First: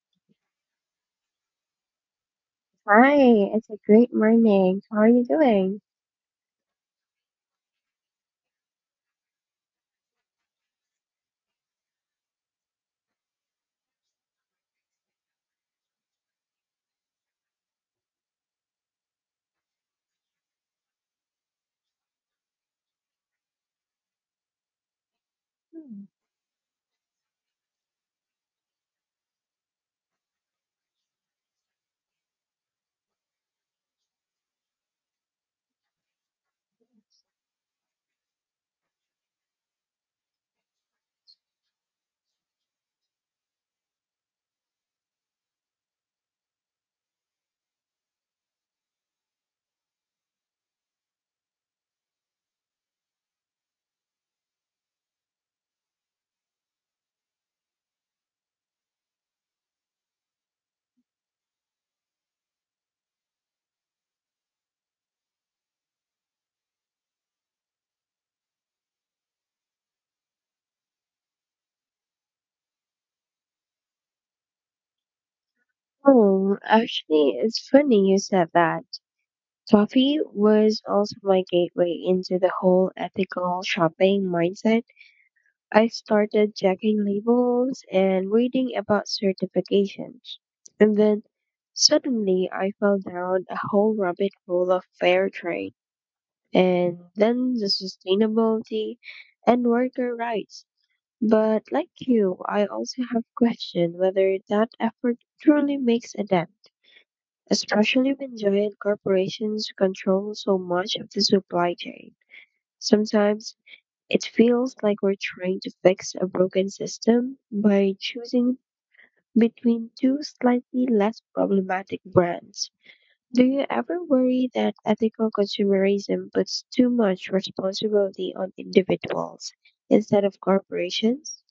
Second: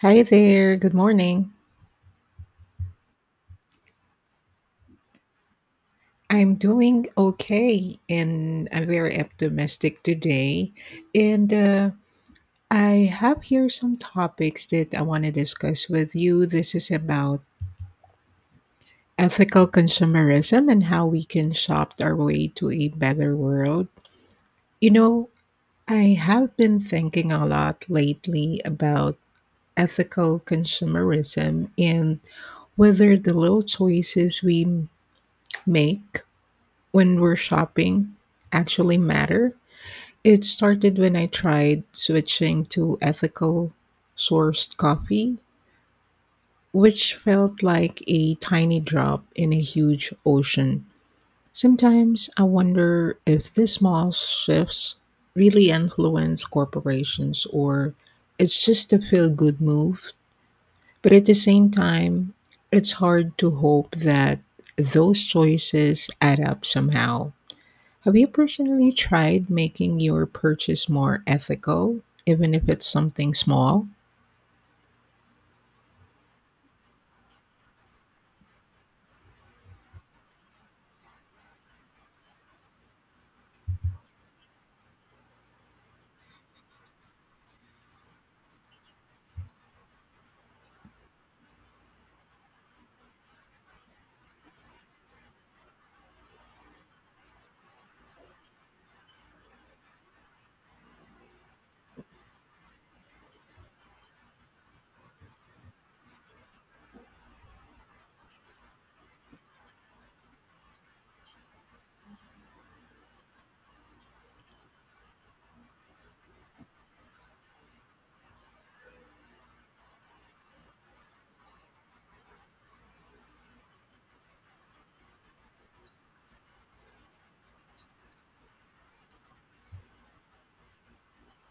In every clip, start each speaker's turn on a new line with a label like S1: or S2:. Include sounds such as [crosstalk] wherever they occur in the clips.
S1: Hi there, good morning.
S2: Hi, it's a great morning. How are you doing?
S1: I'm doing okay and I'm very optimistic today. And I have here some topics that I want to discuss with you. This is about ethical consumerism and how we can shop our way to a better world. You know,
S2: Hmm.
S1: I have been thinking a lot lately about ethical consumerism and whether the little choices we make when we're shopping actually matter. It started when I tried switching to ethical sourced coffee, which felt like a tiny drop in a huge ocean. Sometimes I wonder if these small shifts really influence corporations or it's just a feel good move. But at the same time, it's hard to hope that those choices add up somehow. Have you personally tried making your purchase more ethical, even if it's something small?
S2: Oh, actually, it's funny you said that. Coffee was also my gateway into the whole ethical shopping mindset. I started checking labels and reading about certifications. And then suddenly I fell down a whole rabbit hole of fair trade and then the sustainability and worker rights. But like you, I also have questioned whether that effort truly makes a dent, especially when giant corporations control so much of the supply chain. Sometimes it feels like we're trying to fix a broken system by choosing between two slightly less problematic brands. Do you ever worry that ethical consumerism puts too much responsibility on individuals instead of corporations?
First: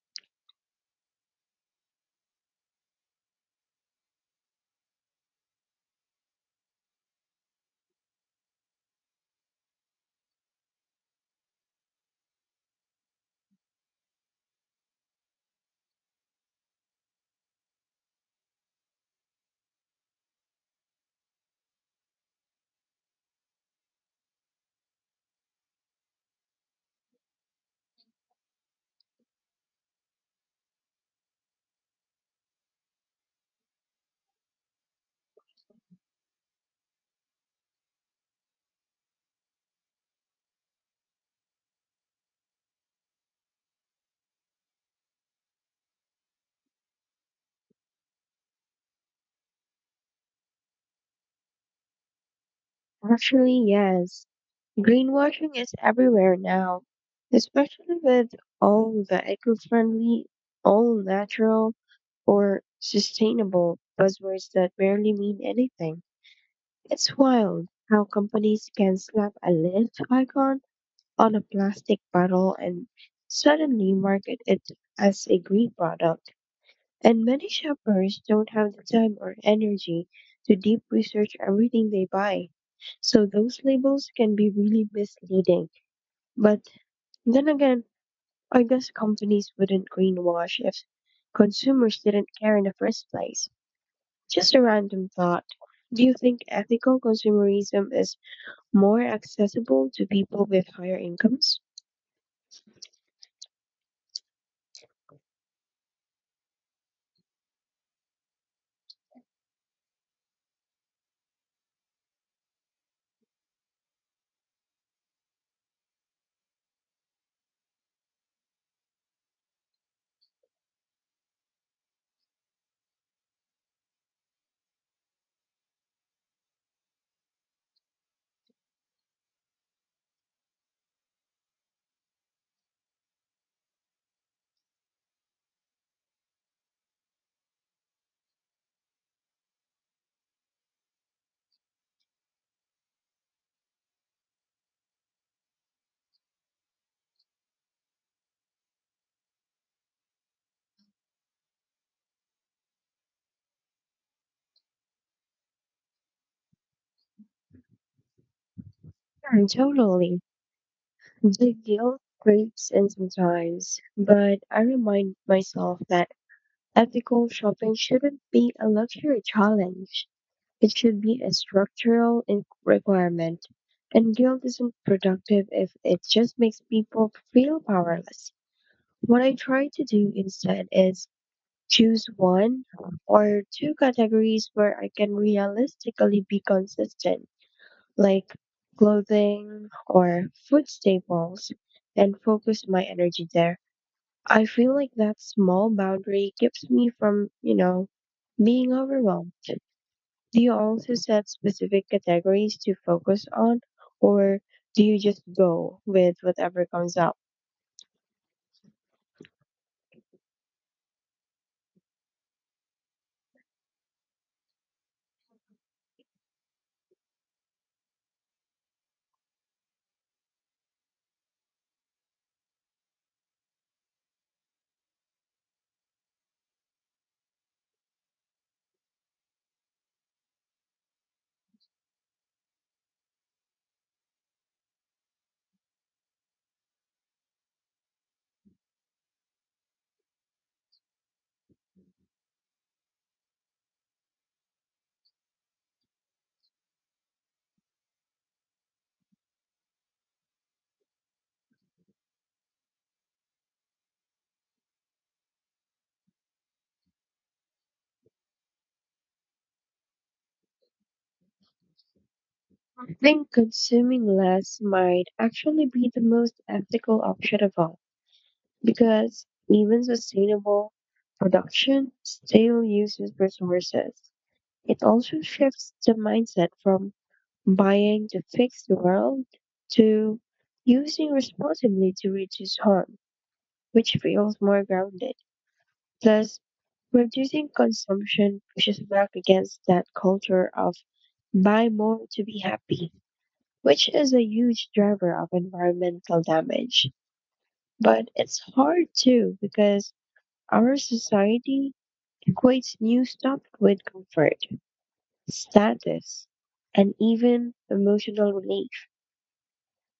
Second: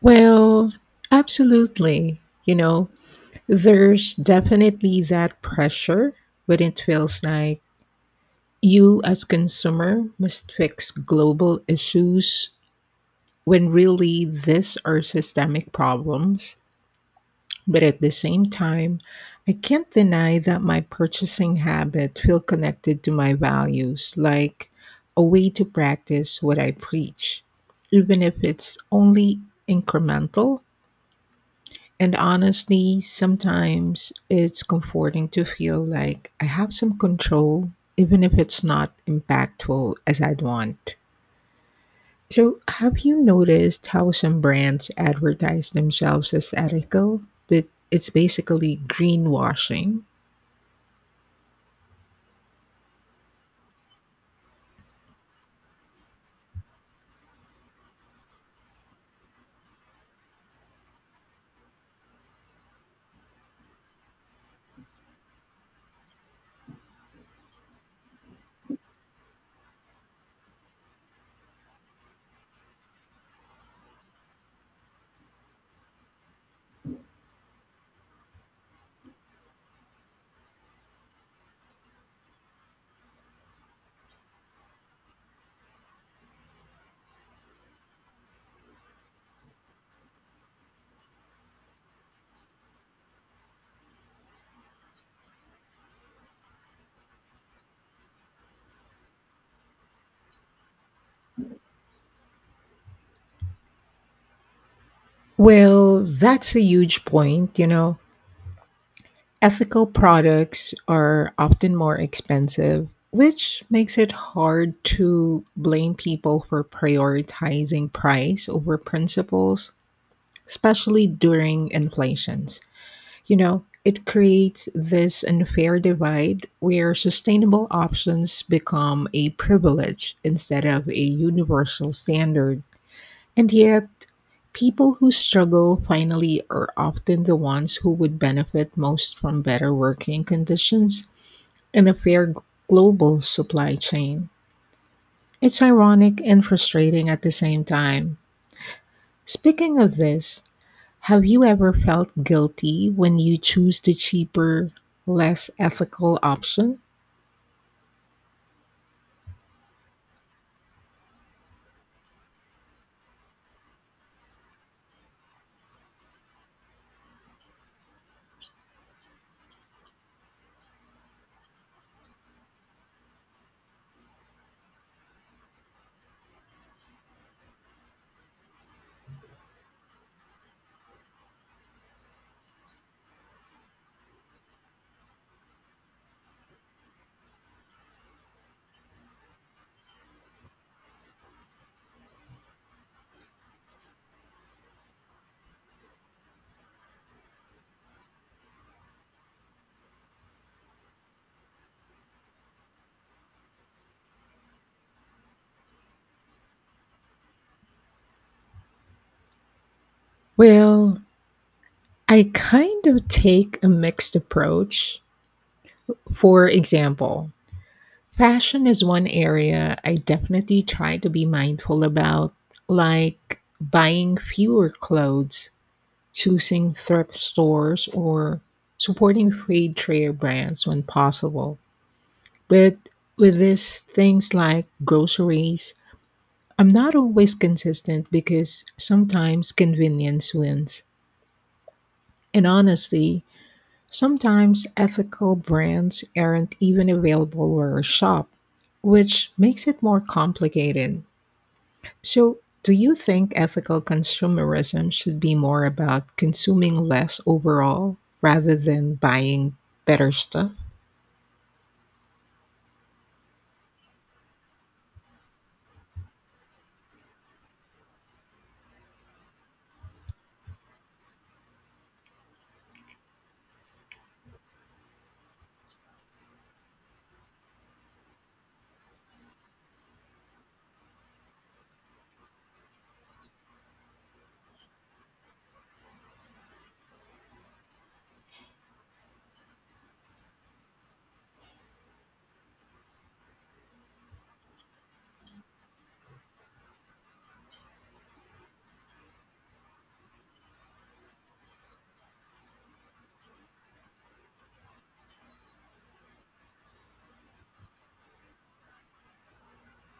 S1: Well, absolutely. There's definitely that pressure, but it feels like you as consumer must fix global issues when really these are systemic problems. But at the same time, I can't deny that my purchasing habit feel connected to my values, like a way to practice what I preach, even if it's only incremental. And honestly, sometimes it's comforting to feel like I have some control, even if it's not impactful as I'd want. So, have you noticed how some brands advertise themselves as ethical, but it's basically greenwashing?
S2: Actually, yes. Greenwashing is everywhere now, especially with all the eco-friendly, all natural, or sustainable buzzwords that barely mean anything. It's wild how companies can slap a lid icon on a plastic bottle and suddenly market it as a green product. And many shoppers don't have the time or energy to deep research everything they buy. So those labels can be really misleading. But then again, I guess companies wouldn't greenwash if consumers didn't care in the first place. Just a random thought. Do you think ethical consumerism is more accessible to people with higher incomes?
S1: Well, that's a huge point. Ethical products are often more expensive, which makes it hard to blame people for prioritizing price over principles, especially during inflations. It creates this unfair divide where sustainable options become a privilege instead of a universal standard. And yet, people who struggle finally are often the ones who would benefit most from better working conditions and a fair global supply chain. It's ironic and frustrating at the same time. Speaking of this, have you ever felt guilty when you choose the cheaper, less ethical option?
S2: Hmm, totally. The guilt creeps in sometimes, but I remind myself that ethical shopping shouldn't be a luxury challenge. It should be a requirement. And guilt isn't productive if it just makes people feel powerless. What I try to do instead is choose one or two categories where I can realistically be consistent, like clothing or food staples, and focus my energy there. I feel like that small boundary keeps me from, you know, being overwhelmed. Do you also set specific categories to focus on, or do you just go with whatever comes up?
S1: Well, I kind of take a mixed approach. For example, fashion is one area I definitely try to be mindful about, like buying fewer clothes, choosing thrift stores, or supporting free trade brands when possible. But with this, things like groceries, I'm not always consistent because sometimes convenience wins. And honestly, sometimes ethical brands aren't even available where I shop, which makes it more complicated. So, do you think ethical consumerism should be more about consuming less overall rather than buying better stuff?
S2: I think consuming less might actually be the most ethical option of all, because even sustainable production still uses resources. It also shifts the mindset from buying to fix the world to using responsibly to reduce harm, which feels more grounded. Plus, reducing consumption pushes back against that culture of buy more to be happy, which is a huge driver of environmental damage. But it's hard too because our society equates new stuff with comfort, status, and even emotional relief.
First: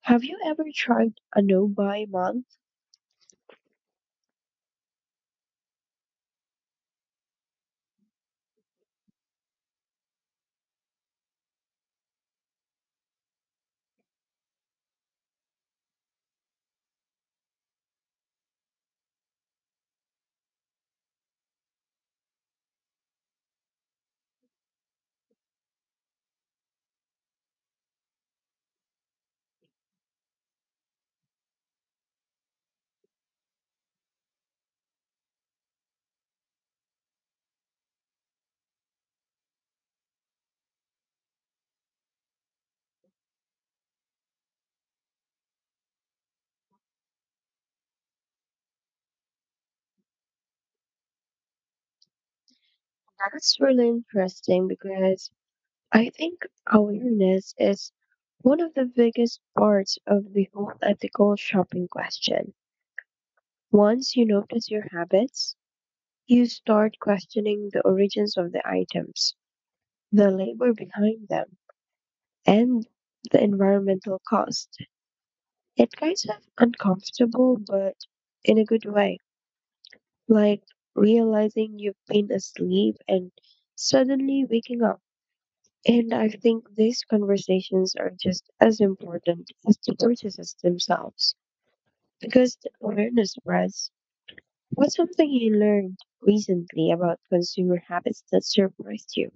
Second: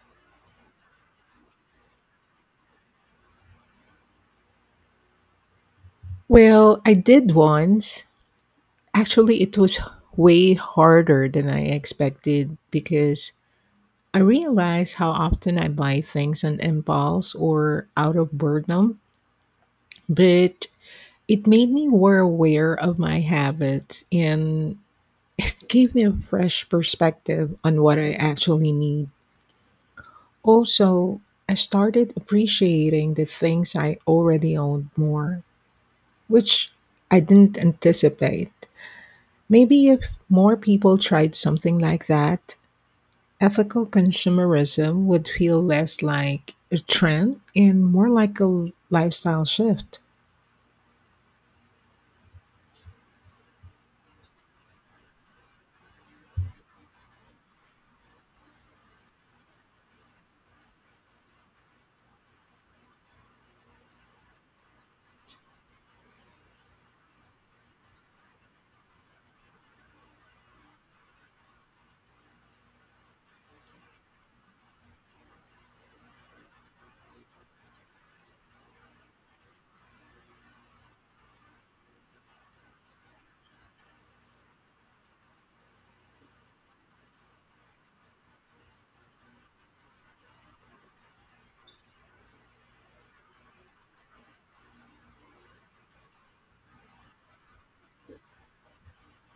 S2: Have you ever tried a no buy month?
S1: Well, I did once. Actually, it was way harder than I expected because I realize how often I buy things on impulse or out of boredom, but it made me more aware of my habits and [laughs] it gave me a fresh perspective on what I actually need. Also, I started appreciating the things I already owned more, which I didn't anticipate. Maybe if more people tried something like that, ethical consumerism would feel less like a trend and more like a lifestyle shift.
S2: That's really interesting because I think awareness is one of the biggest parts of the whole ethical shopping question. Once you notice your habits, you start questioning the origins of the items, the labor behind them, and the environmental cost. It's kind of uncomfortable, but in a good way. Like realizing you've been asleep and suddenly waking up. And I think these conversations are just as important as the purchases themselves because the awareness spreads. What's something you learned recently about consumer habits that surprised you?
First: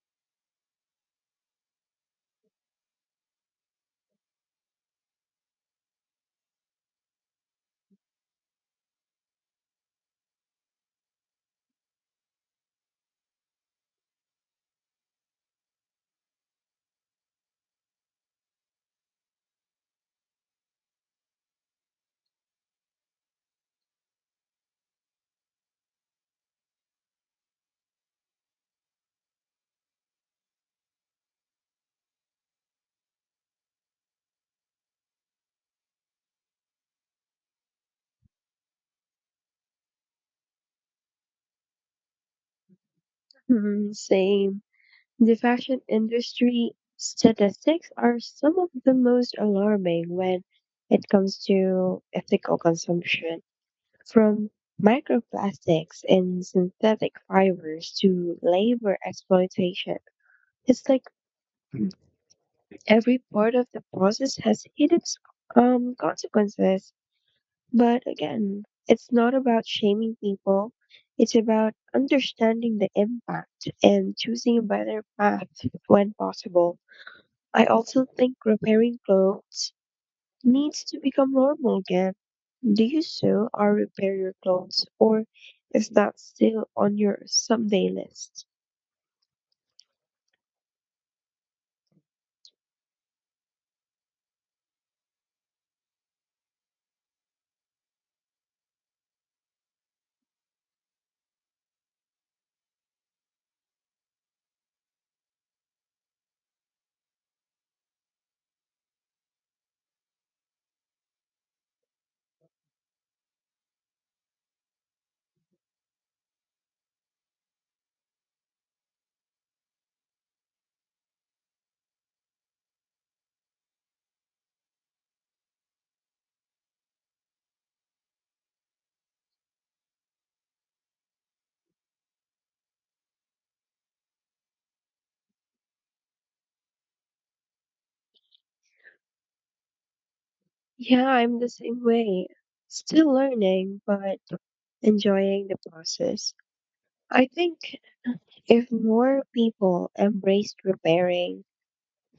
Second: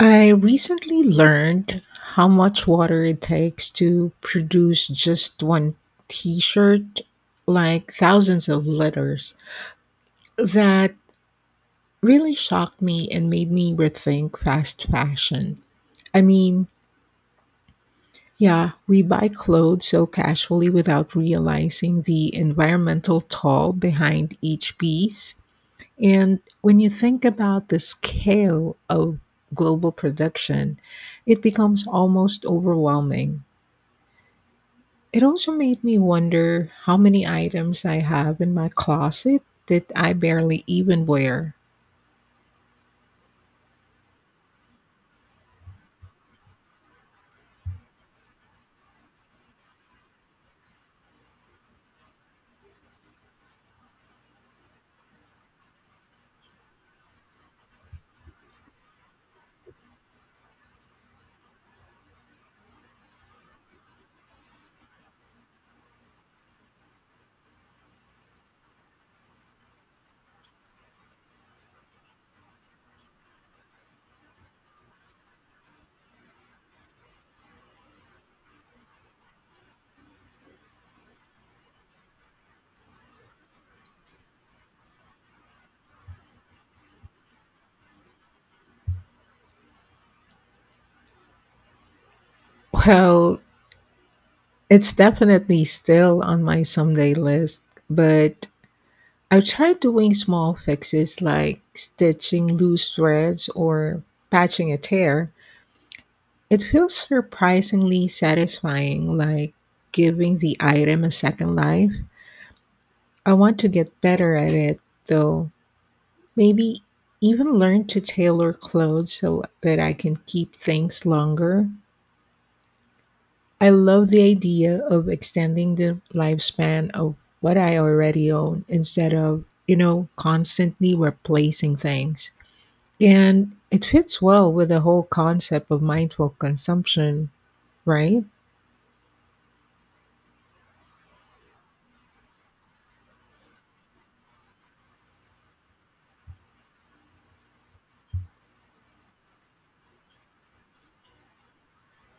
S1: I recently learned how much water it takes to produce just one t shirt, like thousands of liters. That really shocked me and made me rethink fast fashion. I mean, yeah, we buy clothes so casually without realizing the environmental toll behind each piece. And when you think about the scale of global production, it becomes almost overwhelming. It also made me wonder how many items I have in my closet that I barely even wear.
S2: Hmm, same. The fashion industry statistics are some of the most alarming when it comes to ethical consumption. From microplastics and synthetic fibers to labor exploitation, it's like every part of the process has hidden consequences. But again, it's not about shaming people. It's about understanding the impact and choosing a better path when possible. I also think repairing clothes needs to become normal again. Do you sew or repair your clothes, or is that still on your someday list?
S1: Well, it's definitely still on my someday list, but I've tried doing small fixes like stitching loose threads or patching a tear. It feels surprisingly satisfying, like giving the item a second life. I want to get better at it, though. Maybe even learn to tailor clothes so that I can keep things longer. I love the idea of extending the lifespan of what I already own instead of, you know, constantly replacing things. And it fits well with the whole concept of mindful consumption, right?
S2: Yeah, I'm the same way. Still learning, but enjoying the process. I think if more people embraced repairing,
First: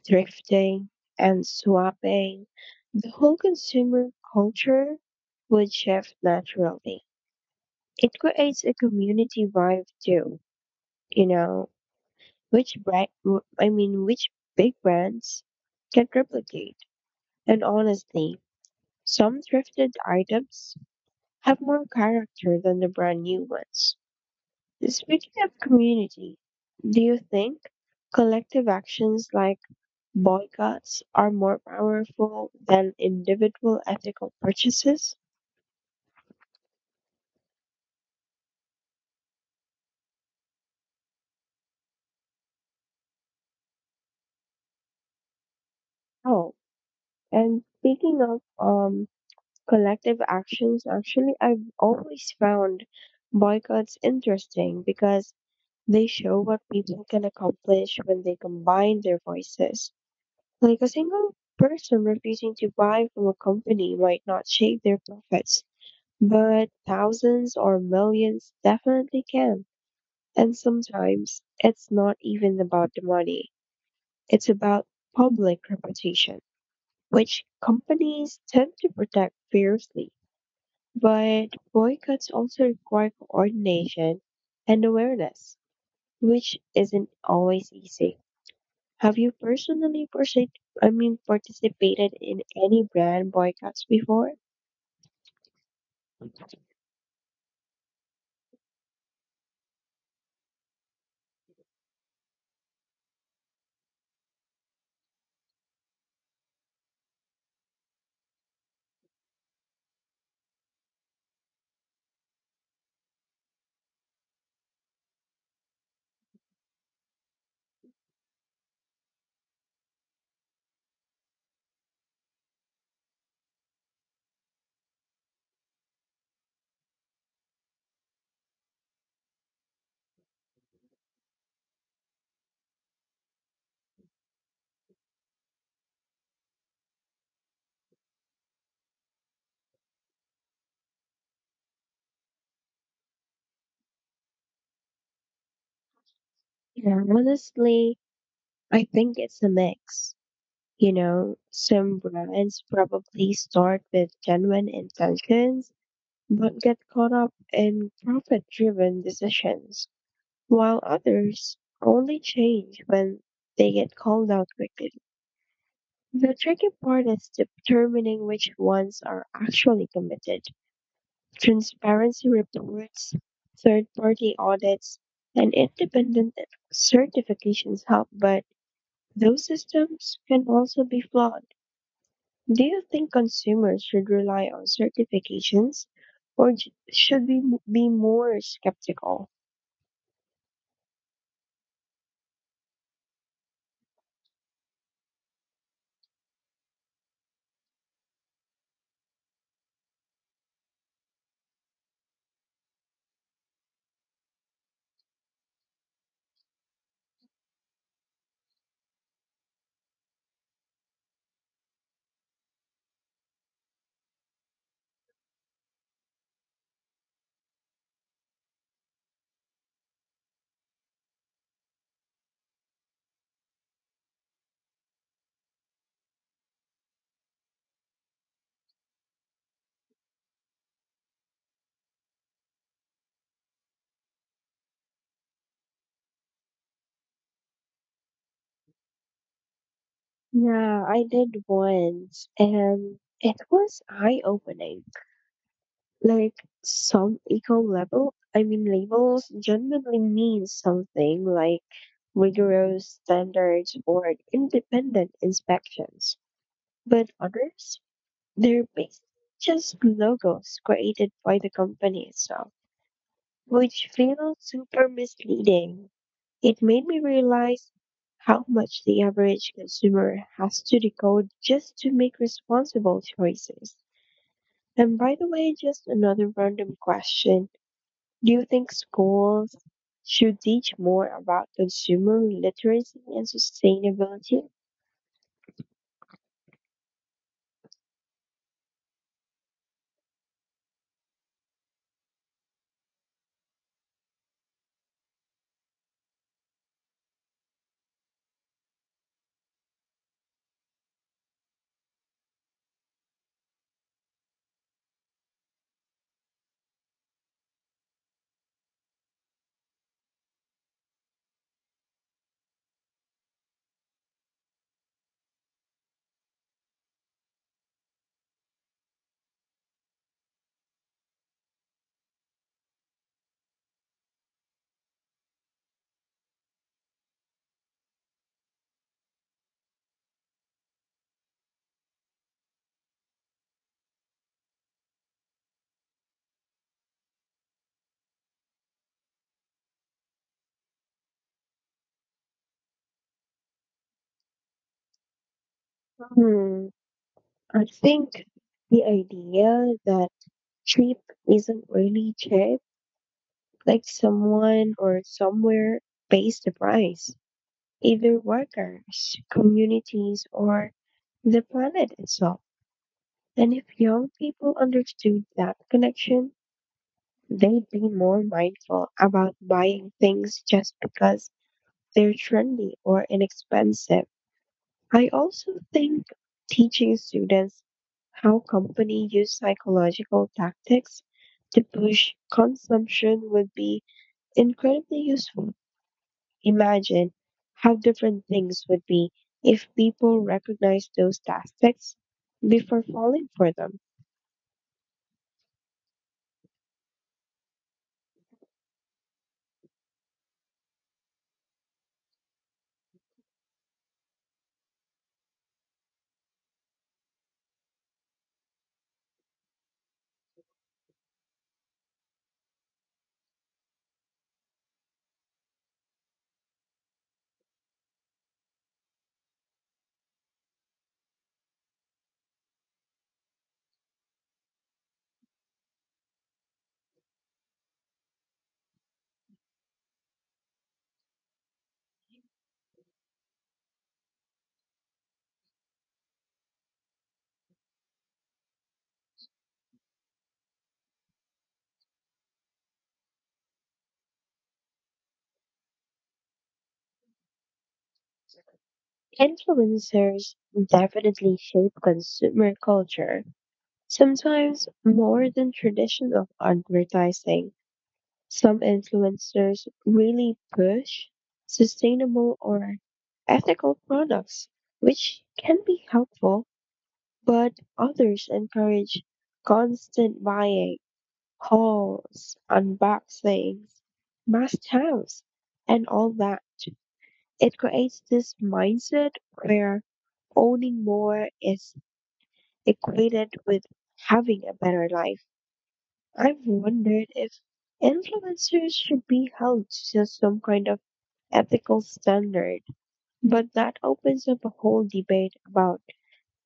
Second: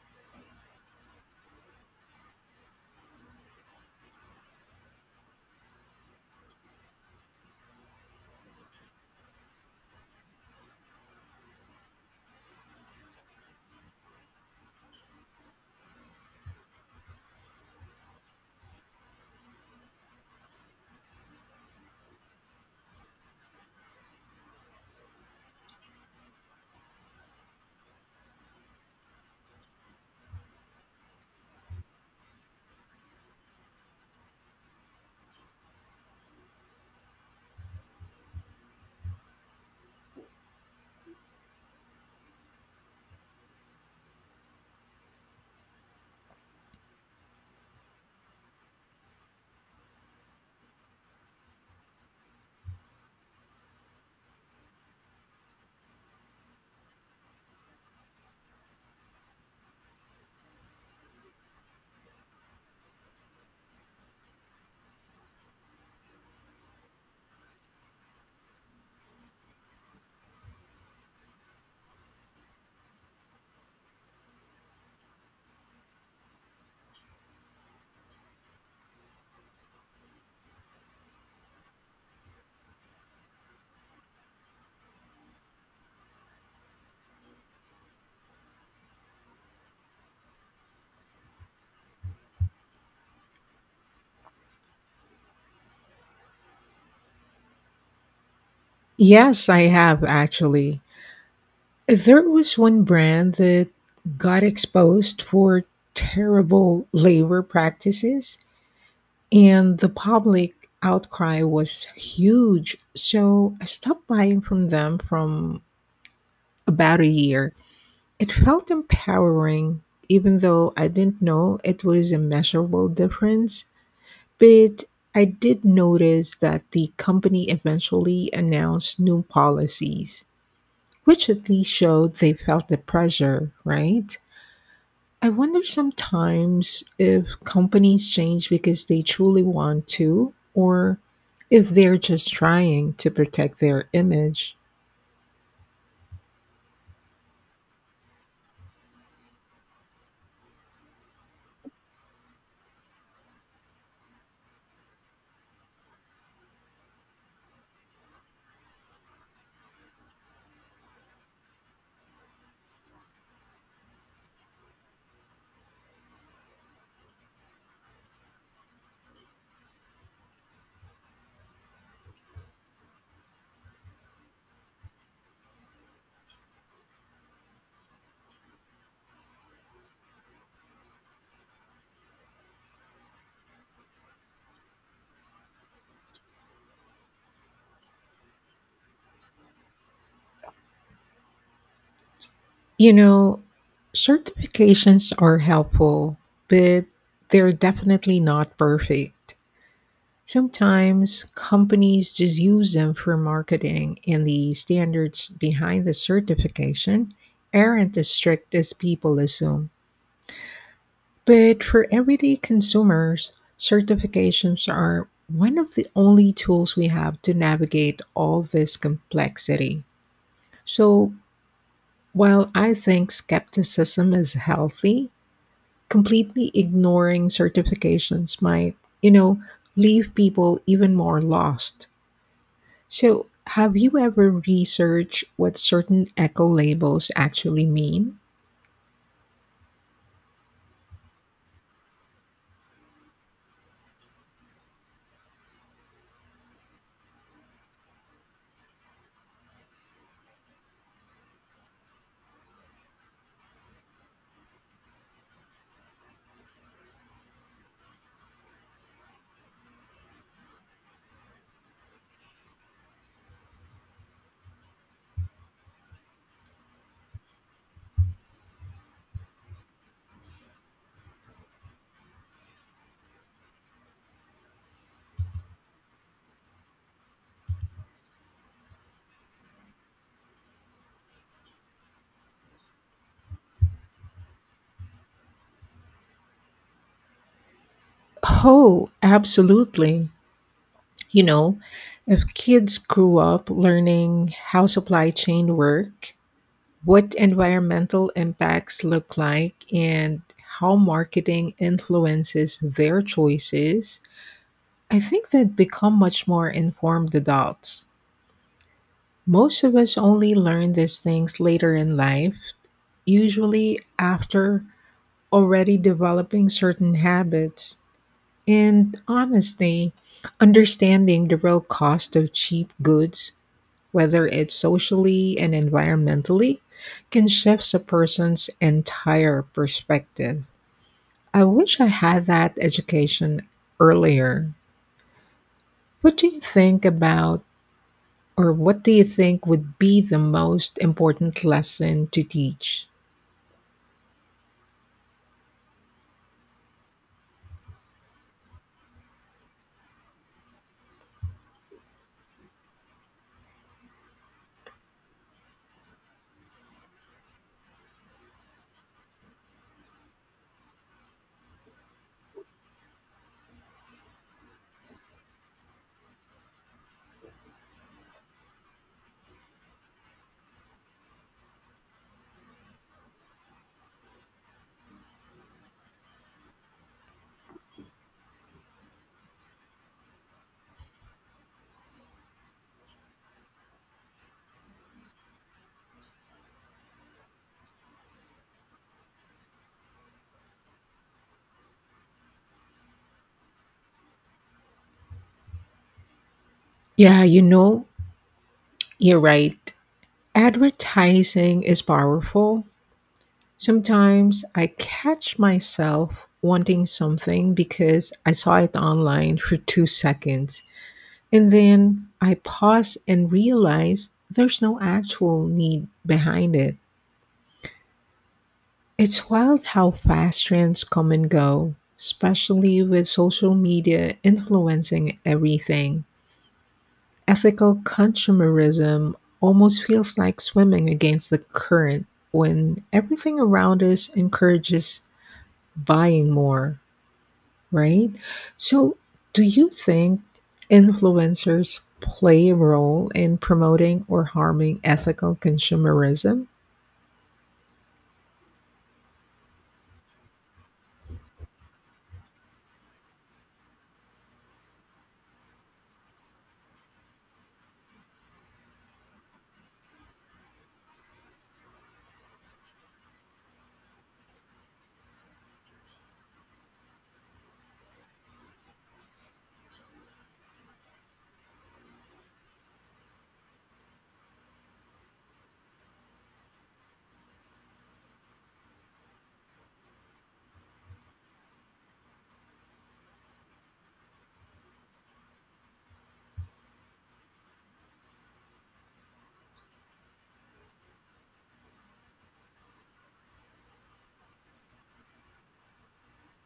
S2: thrifting, and swapping, the whole consumer culture would shift naturally. It creates a community vibe too, you know. Which brand, which big brands can replicate? And honestly, some thrifted items have more character than the brand new ones. Speaking of community, do you think collective actions like boycotts are more powerful than individual ethical purchases? Oh, and speaking of collective actions, actually, I've always found boycotts interesting because they show what people can accomplish when they combine their voices. Like a single person refusing to buy from a company might not shake their profits, but thousands or millions definitely can. And sometimes it's not even about the money, it's about public reputation, which companies tend to protect fiercely. But boycotts also require coordination and awareness, which isn't always easy. Have you personally participated in any brand boycotts before?
S1: Yes, I have actually. There was one brand that got exposed for terrible labor practices, and the public outcry was huge. So I stopped buying from them from about a year. It felt empowering, even though I didn't know it was a measurable difference. But I did notice that the company eventually announced new policies which at least showed they felt the pressure, right? I wonder sometimes if companies change because they truly want to, or if they're just trying to protect their image.
S2: Yeah, honestly, I think it's a mix. You know, some brands probably start with genuine intentions, but get caught up in profit-driven decisions, while others only change when they get called out quickly. The tricky part is determining which ones are actually committed. Transparency reports, third party audits, and independent certifications help, but those systems can also be flawed. Do you think consumers should rely on certifications, or should we be more skeptical?
S1: You know, Certifications are helpful, but they're definitely not perfect. Sometimes companies just use them for marketing, and the standards behind the certification aren't as strict as people assume. But for everyday consumers, certifications are one of the only tools we have to navigate all this complexity. So while I think skepticism is healthy, completely ignoring certifications might, you know, leave people even more lost. So have you ever researched what certain eco labels actually mean?
S2: Yeah, I did once and it was eye opening. Like some eco level I mean labels genuinely mean something, like rigorous standards or independent inspections, but others, they're basically just logos created by the company itself, which feels super misleading. It made me realize how much the average consumer has to decode just to make responsible choices. And by the way, just another random question, do you think schools should teach more about consumer literacy and sustainability?
S1: Oh, absolutely. You know, if kids grew up learning how supply chain work, what environmental impacts look like, and how marketing influences their choices, I think they'd become much more informed adults. Most of us only learn these things later in life, usually after already developing certain habits. And honestly, understanding the real cost of cheap goods whether it's socially and environmentally, can shift a person's entire perspective. I wish I had that education earlier. What do you think about, or what do you think would be the most important lesson to teach?
S2: Hmm, I think the idea that cheap isn't really cheap, like someone or somewhere pays the price, either workers, communities, or the planet itself. And if young people understood that connection, they'd be more mindful about buying things just because they're trendy or inexpensive. I also think teaching students how companies use psychological tactics to push consumption would be incredibly useful. Imagine how different things would be if people recognized those tactics before falling for them.
S1: Yeah, you're right. Advertising is powerful. Sometimes I catch myself wanting something because I saw it online for 2 seconds. And then I pause and realize there's no actual need behind it. It's wild how fast trends come and go, especially with social media influencing everything. Ethical consumerism almost feels like swimming against the current when everything around us encourages buying more. Right? So, do you think influencers play a role in promoting or harming ethical consumerism?
S2: Influencers definitely shape consumer culture, sometimes more than traditional advertising. Some influencers really push sustainable or ethical products, which can be helpful. But others encourage constant buying, hauls, unboxings, must haves, and all that. It creates this mindset where owning more is equated with having a better life. I've wondered if influencers should be held to some kind of ethical standard, but that opens up a whole debate about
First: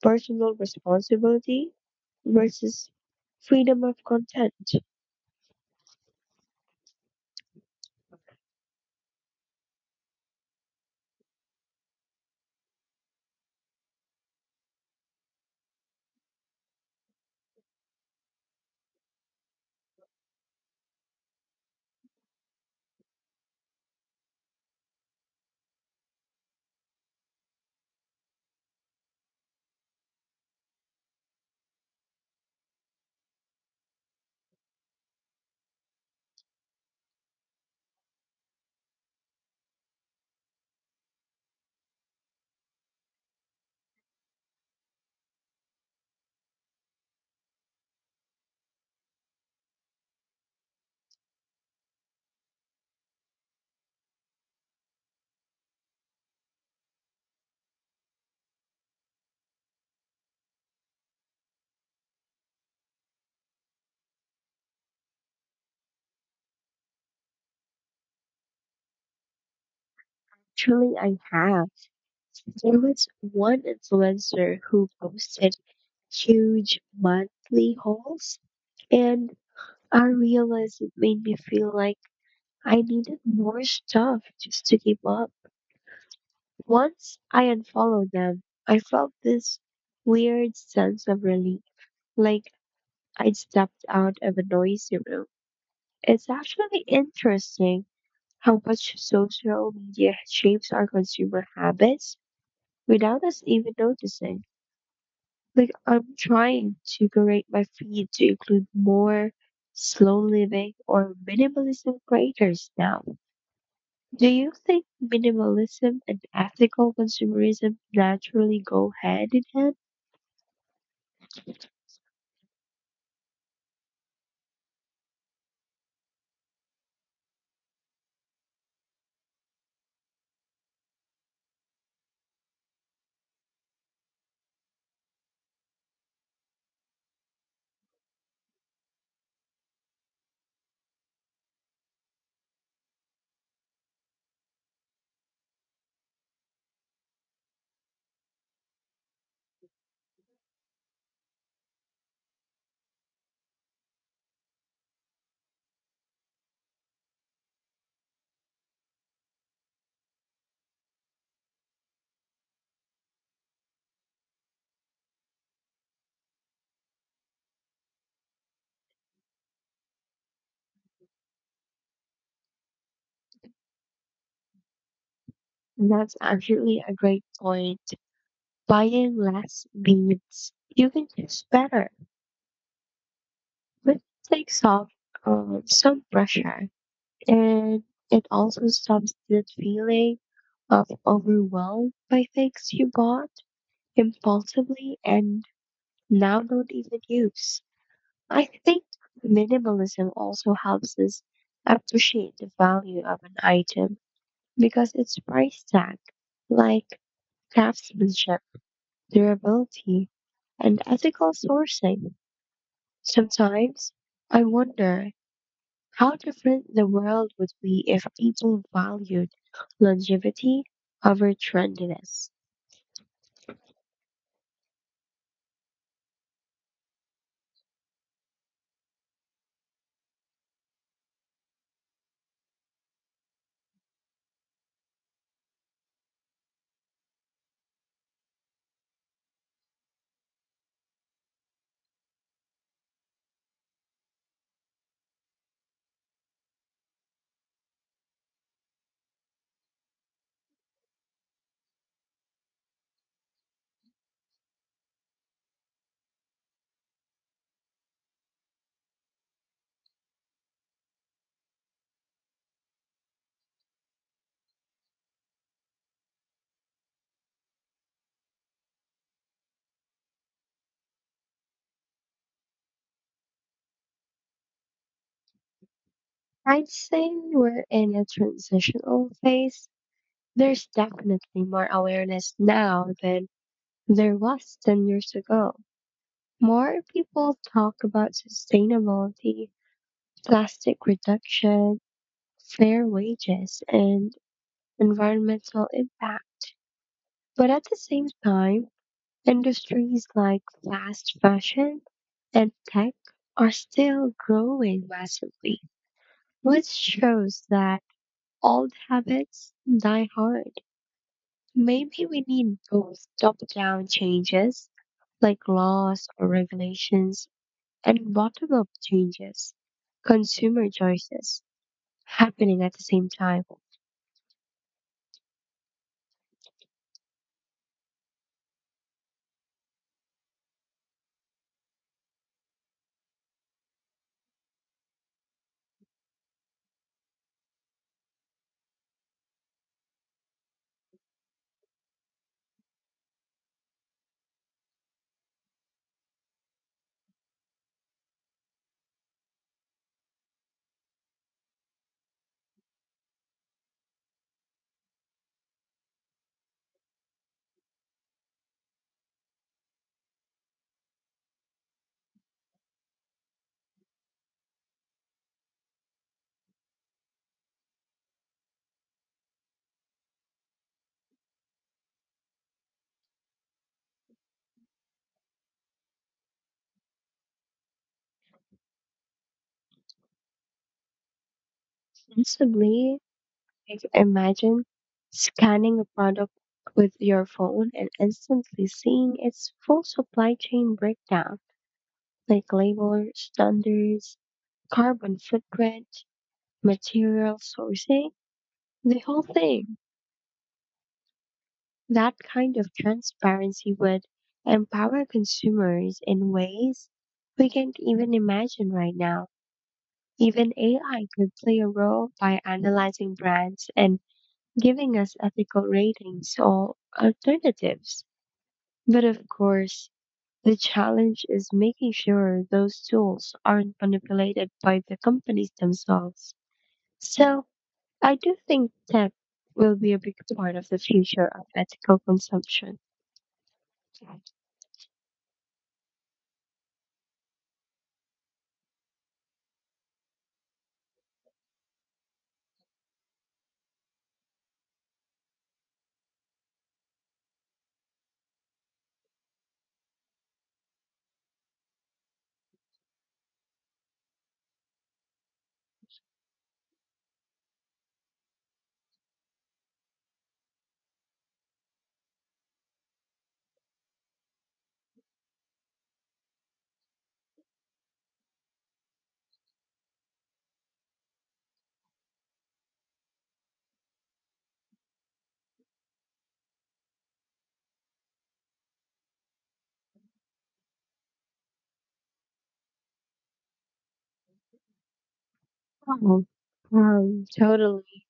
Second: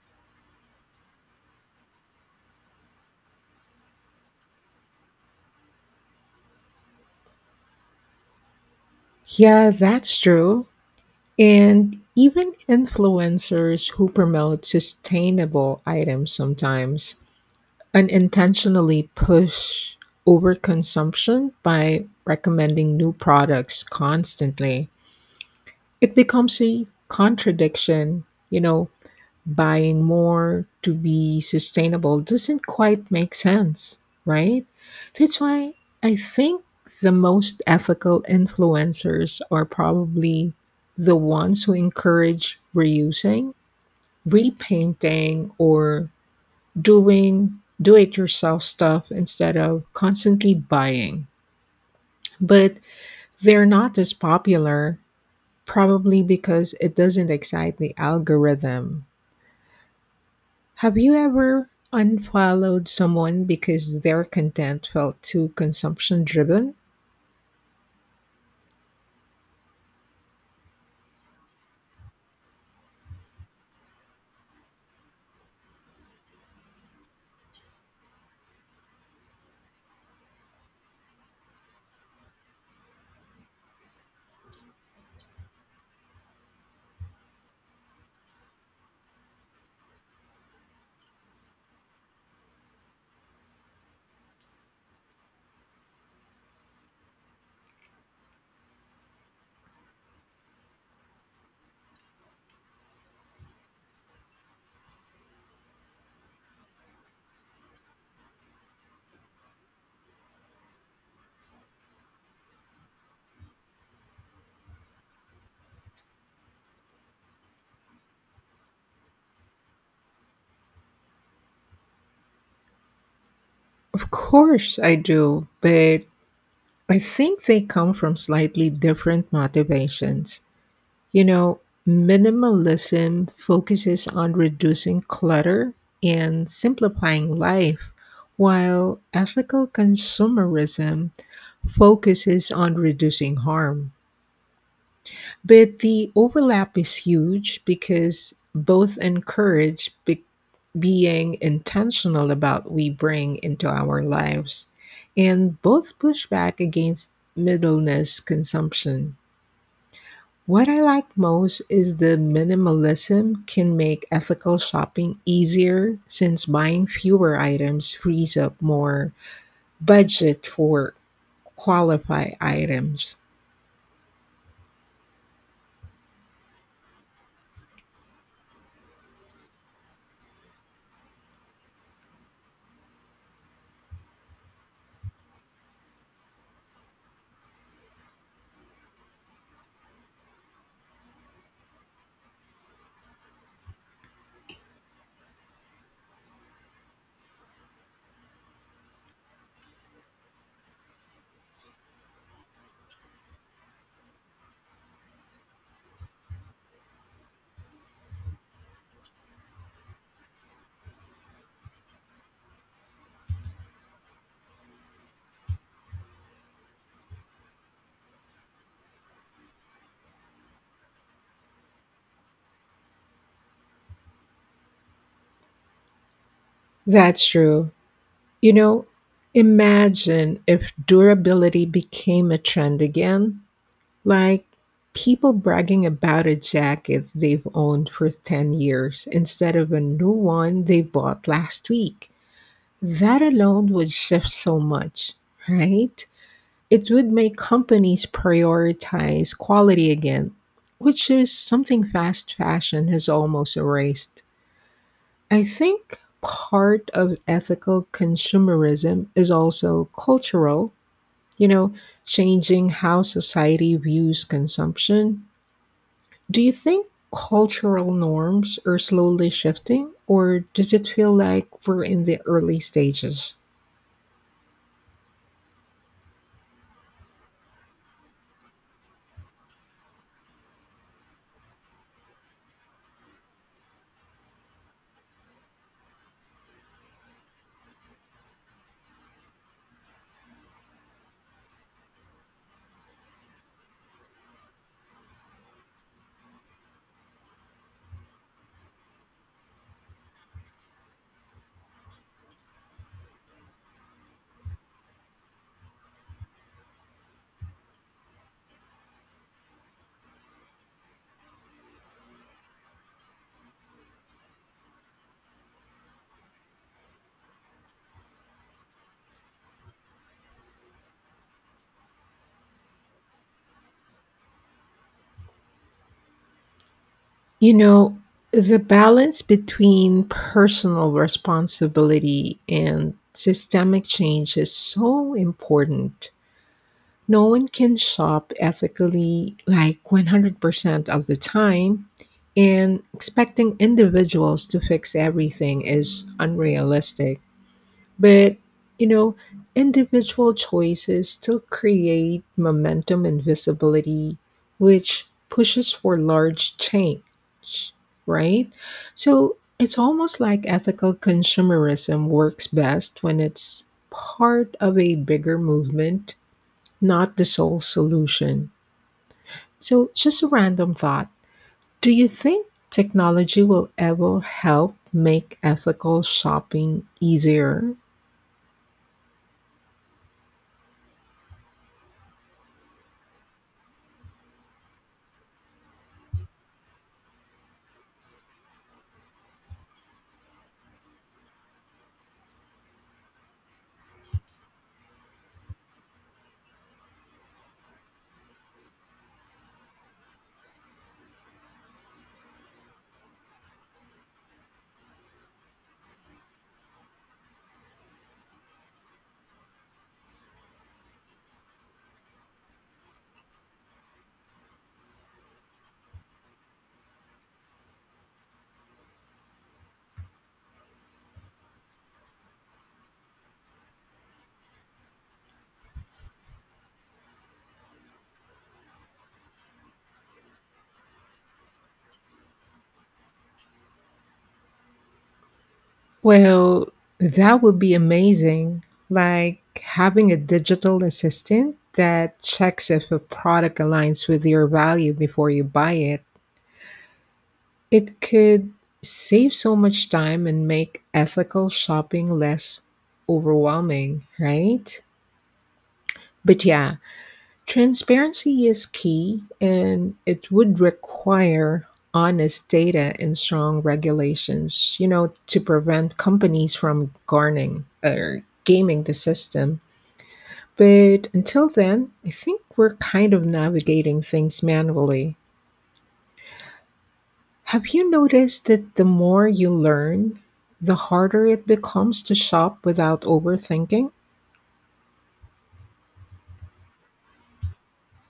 S2: personal responsibility versus freedom of content.
S1: Yeah, that's true. And even influencers who promote sustainable items sometimes unintentionally push overconsumption by recommending new products constantly. It becomes a contradiction, buying more to be sustainable doesn't quite make sense, right? That's why I think the most ethical influencers are probably the ones who encourage reusing, repainting, or doing do it yourself stuff instead of constantly buying. But they're not as popular, probably because it doesn't excite the algorithm. Have you ever unfollowed someone because their content felt too consumption driven?
S2: Truly, I have. There was one influencer who posted huge monthly hauls, and I realized it made me feel like I needed more stuff just to keep up. Once I unfollowed them, I felt this weird sense of relief, like I'd stepped out of a noisy room. It's actually interesting how much social media shapes our consumer habits without us even noticing. Like, I'm trying to curate my feed to include more slow living or minimalism creators now. Do you think minimalism and ethical consumerism naturally go hand in hand?
S1: Of course I do, but I think they come from slightly different motivations. You know, Minimalism focuses on reducing clutter and simplifying life, while ethical consumerism focuses on reducing harm. But the overlap is huge because both encourage being intentional about we bring into our lives, and both push back against middleness consumption. What I like most is the minimalism can make ethical shopping easier since buying fewer items frees up more budget for qualify items.
S2: That's actually a great point. Buying less means you can choose better, but it takes off some pressure. And it also stops that feeling of overwhelmed by things you bought impulsively and now don't even use. I think minimalism also helps us appreciate the value of an item because its price tag, like craftsmanship, durability, and ethical sourcing. Sometimes I wonder how different the world would be if people valued longevity over trendiness.
S1: That's true. You know, Imagine if durability became a trend again. Like people bragging about a jacket they've owned for 10 years instead of a new one they bought last week. That alone would shift so much, right? It would make companies prioritize quality again, which is something fast fashion has almost erased. I think part of ethical consumerism is also cultural, you know, changing how society views consumption. Do you think cultural norms are slowly shifting, or does it feel like we're in the early stages?
S2: I'd say we're in a transitional phase. There's definitely more awareness now than there was 10 years ago. More people talk about sustainability, plastic reduction, fair wages, and environmental impact. But at the same time, industries like fast fashion and tech are still growing massively, which shows that old habits die hard. Maybe we need both top down changes, like laws or regulations, and bottom up changes, consumer choices, happening at the same time.
S1: You know, the balance between personal responsibility and systemic change is so important. No one can shop ethically like 100% of the time, and expecting individuals to fix everything is unrealistic. But, you know, individual choices still create momentum and visibility, which pushes for large change, right? So it's almost like ethical consumerism works best when it's part of a bigger movement not the sole solution. So, just a random thought. Do you think technology will ever help make ethical shopping easier?
S2: Possibly. Imagine scanning a product with your phone and instantly seeing its full supply chain breakdown, like labor, standards, carbon footprint, material sourcing, the whole thing. That kind of transparency would empower consumers in ways we can't even imagine right now. Even AI could play a role by analyzing brands and giving us ethical ratings or alternatives. But of course, the challenge is making sure those tools aren't manipulated by the companies themselves. So I do think tech will be a big part of the future of ethical consumption.
S1: Well, that would be amazing. Like having a digital assistant that checks if a product aligns with your value before you buy it. It could save so much time and make ethical shopping less overwhelming, right? But yeah, transparency is key, and it would require honest data and strong regulations, to prevent companies from garnering or gaming the system. But until then, I think we're kind of navigating things manually. Have you noticed that the more you learn, the harder it becomes to shop without overthinking?
S2: Oh, totally.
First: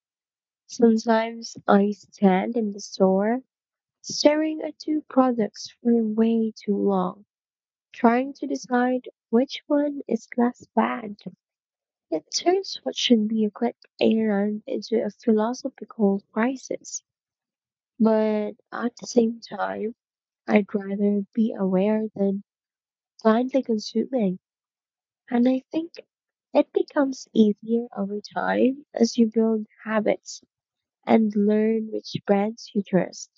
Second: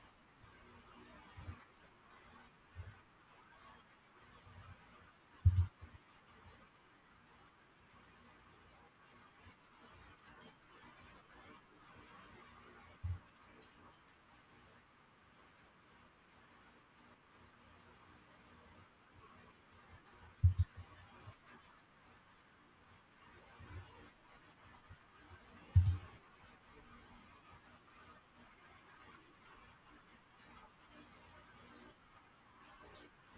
S2: Sometimes I stand in the store staring at two products for way too long, trying to decide which one is less bad. It turns what should be a quick errand into a philosophical crisis. But at the same time, I'd rather be aware than blindly consuming. And I think it becomes easier over time as you build habits and learn which brands you trust.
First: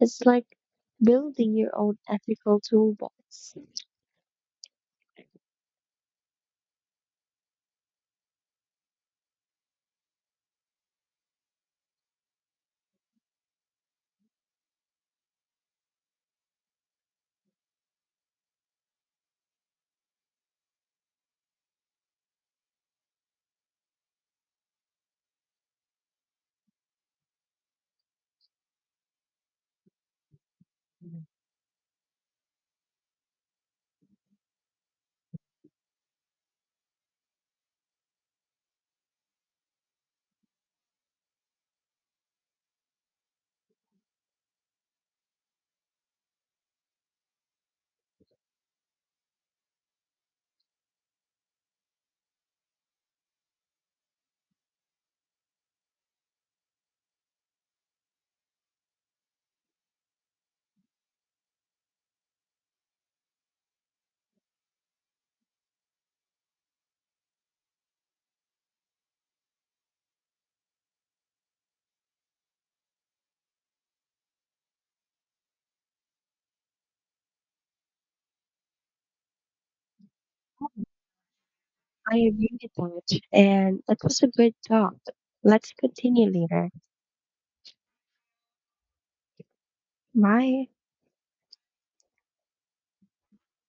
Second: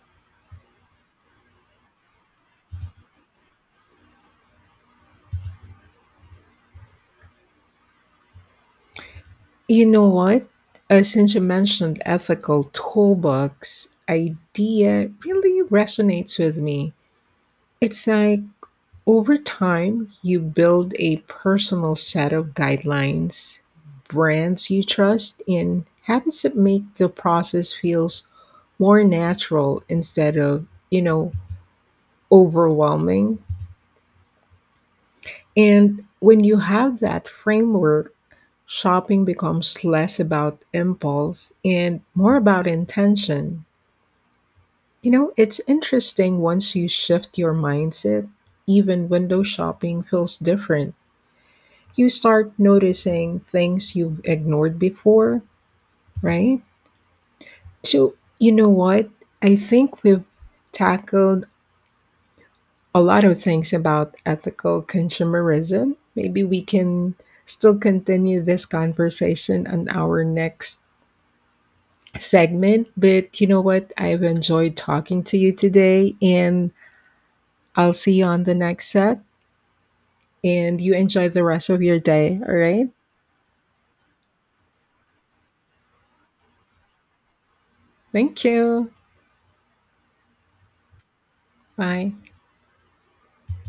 S2: It's like building your own ethical toolbox.
S1: You know what? Since you mentioned ethical toolbox, idea really resonates with me. It's like over time, you build a personal set of guidelines, brands you trust, and habits that make the process feels more natural instead of, overwhelming. And when you have that framework, shopping becomes less about impulse and more about intention. It's interesting once you shift your mindset, even window shopping feels different. You start noticing things you've ignored before, right? So, you know what? I think we've tackled a lot of things about ethical consumerism. Maybe we can still continue this conversation on our next segment. But you know what? I've enjoyed talking to you today, and I'll see you on the next set. And you enjoy the rest of your
S2: I
S1: day. All
S2: agree with
S1: right.
S2: that. And that was a good talk. Let's continue later.
S1: Thank you.
S2: Bye.
S1: Bye.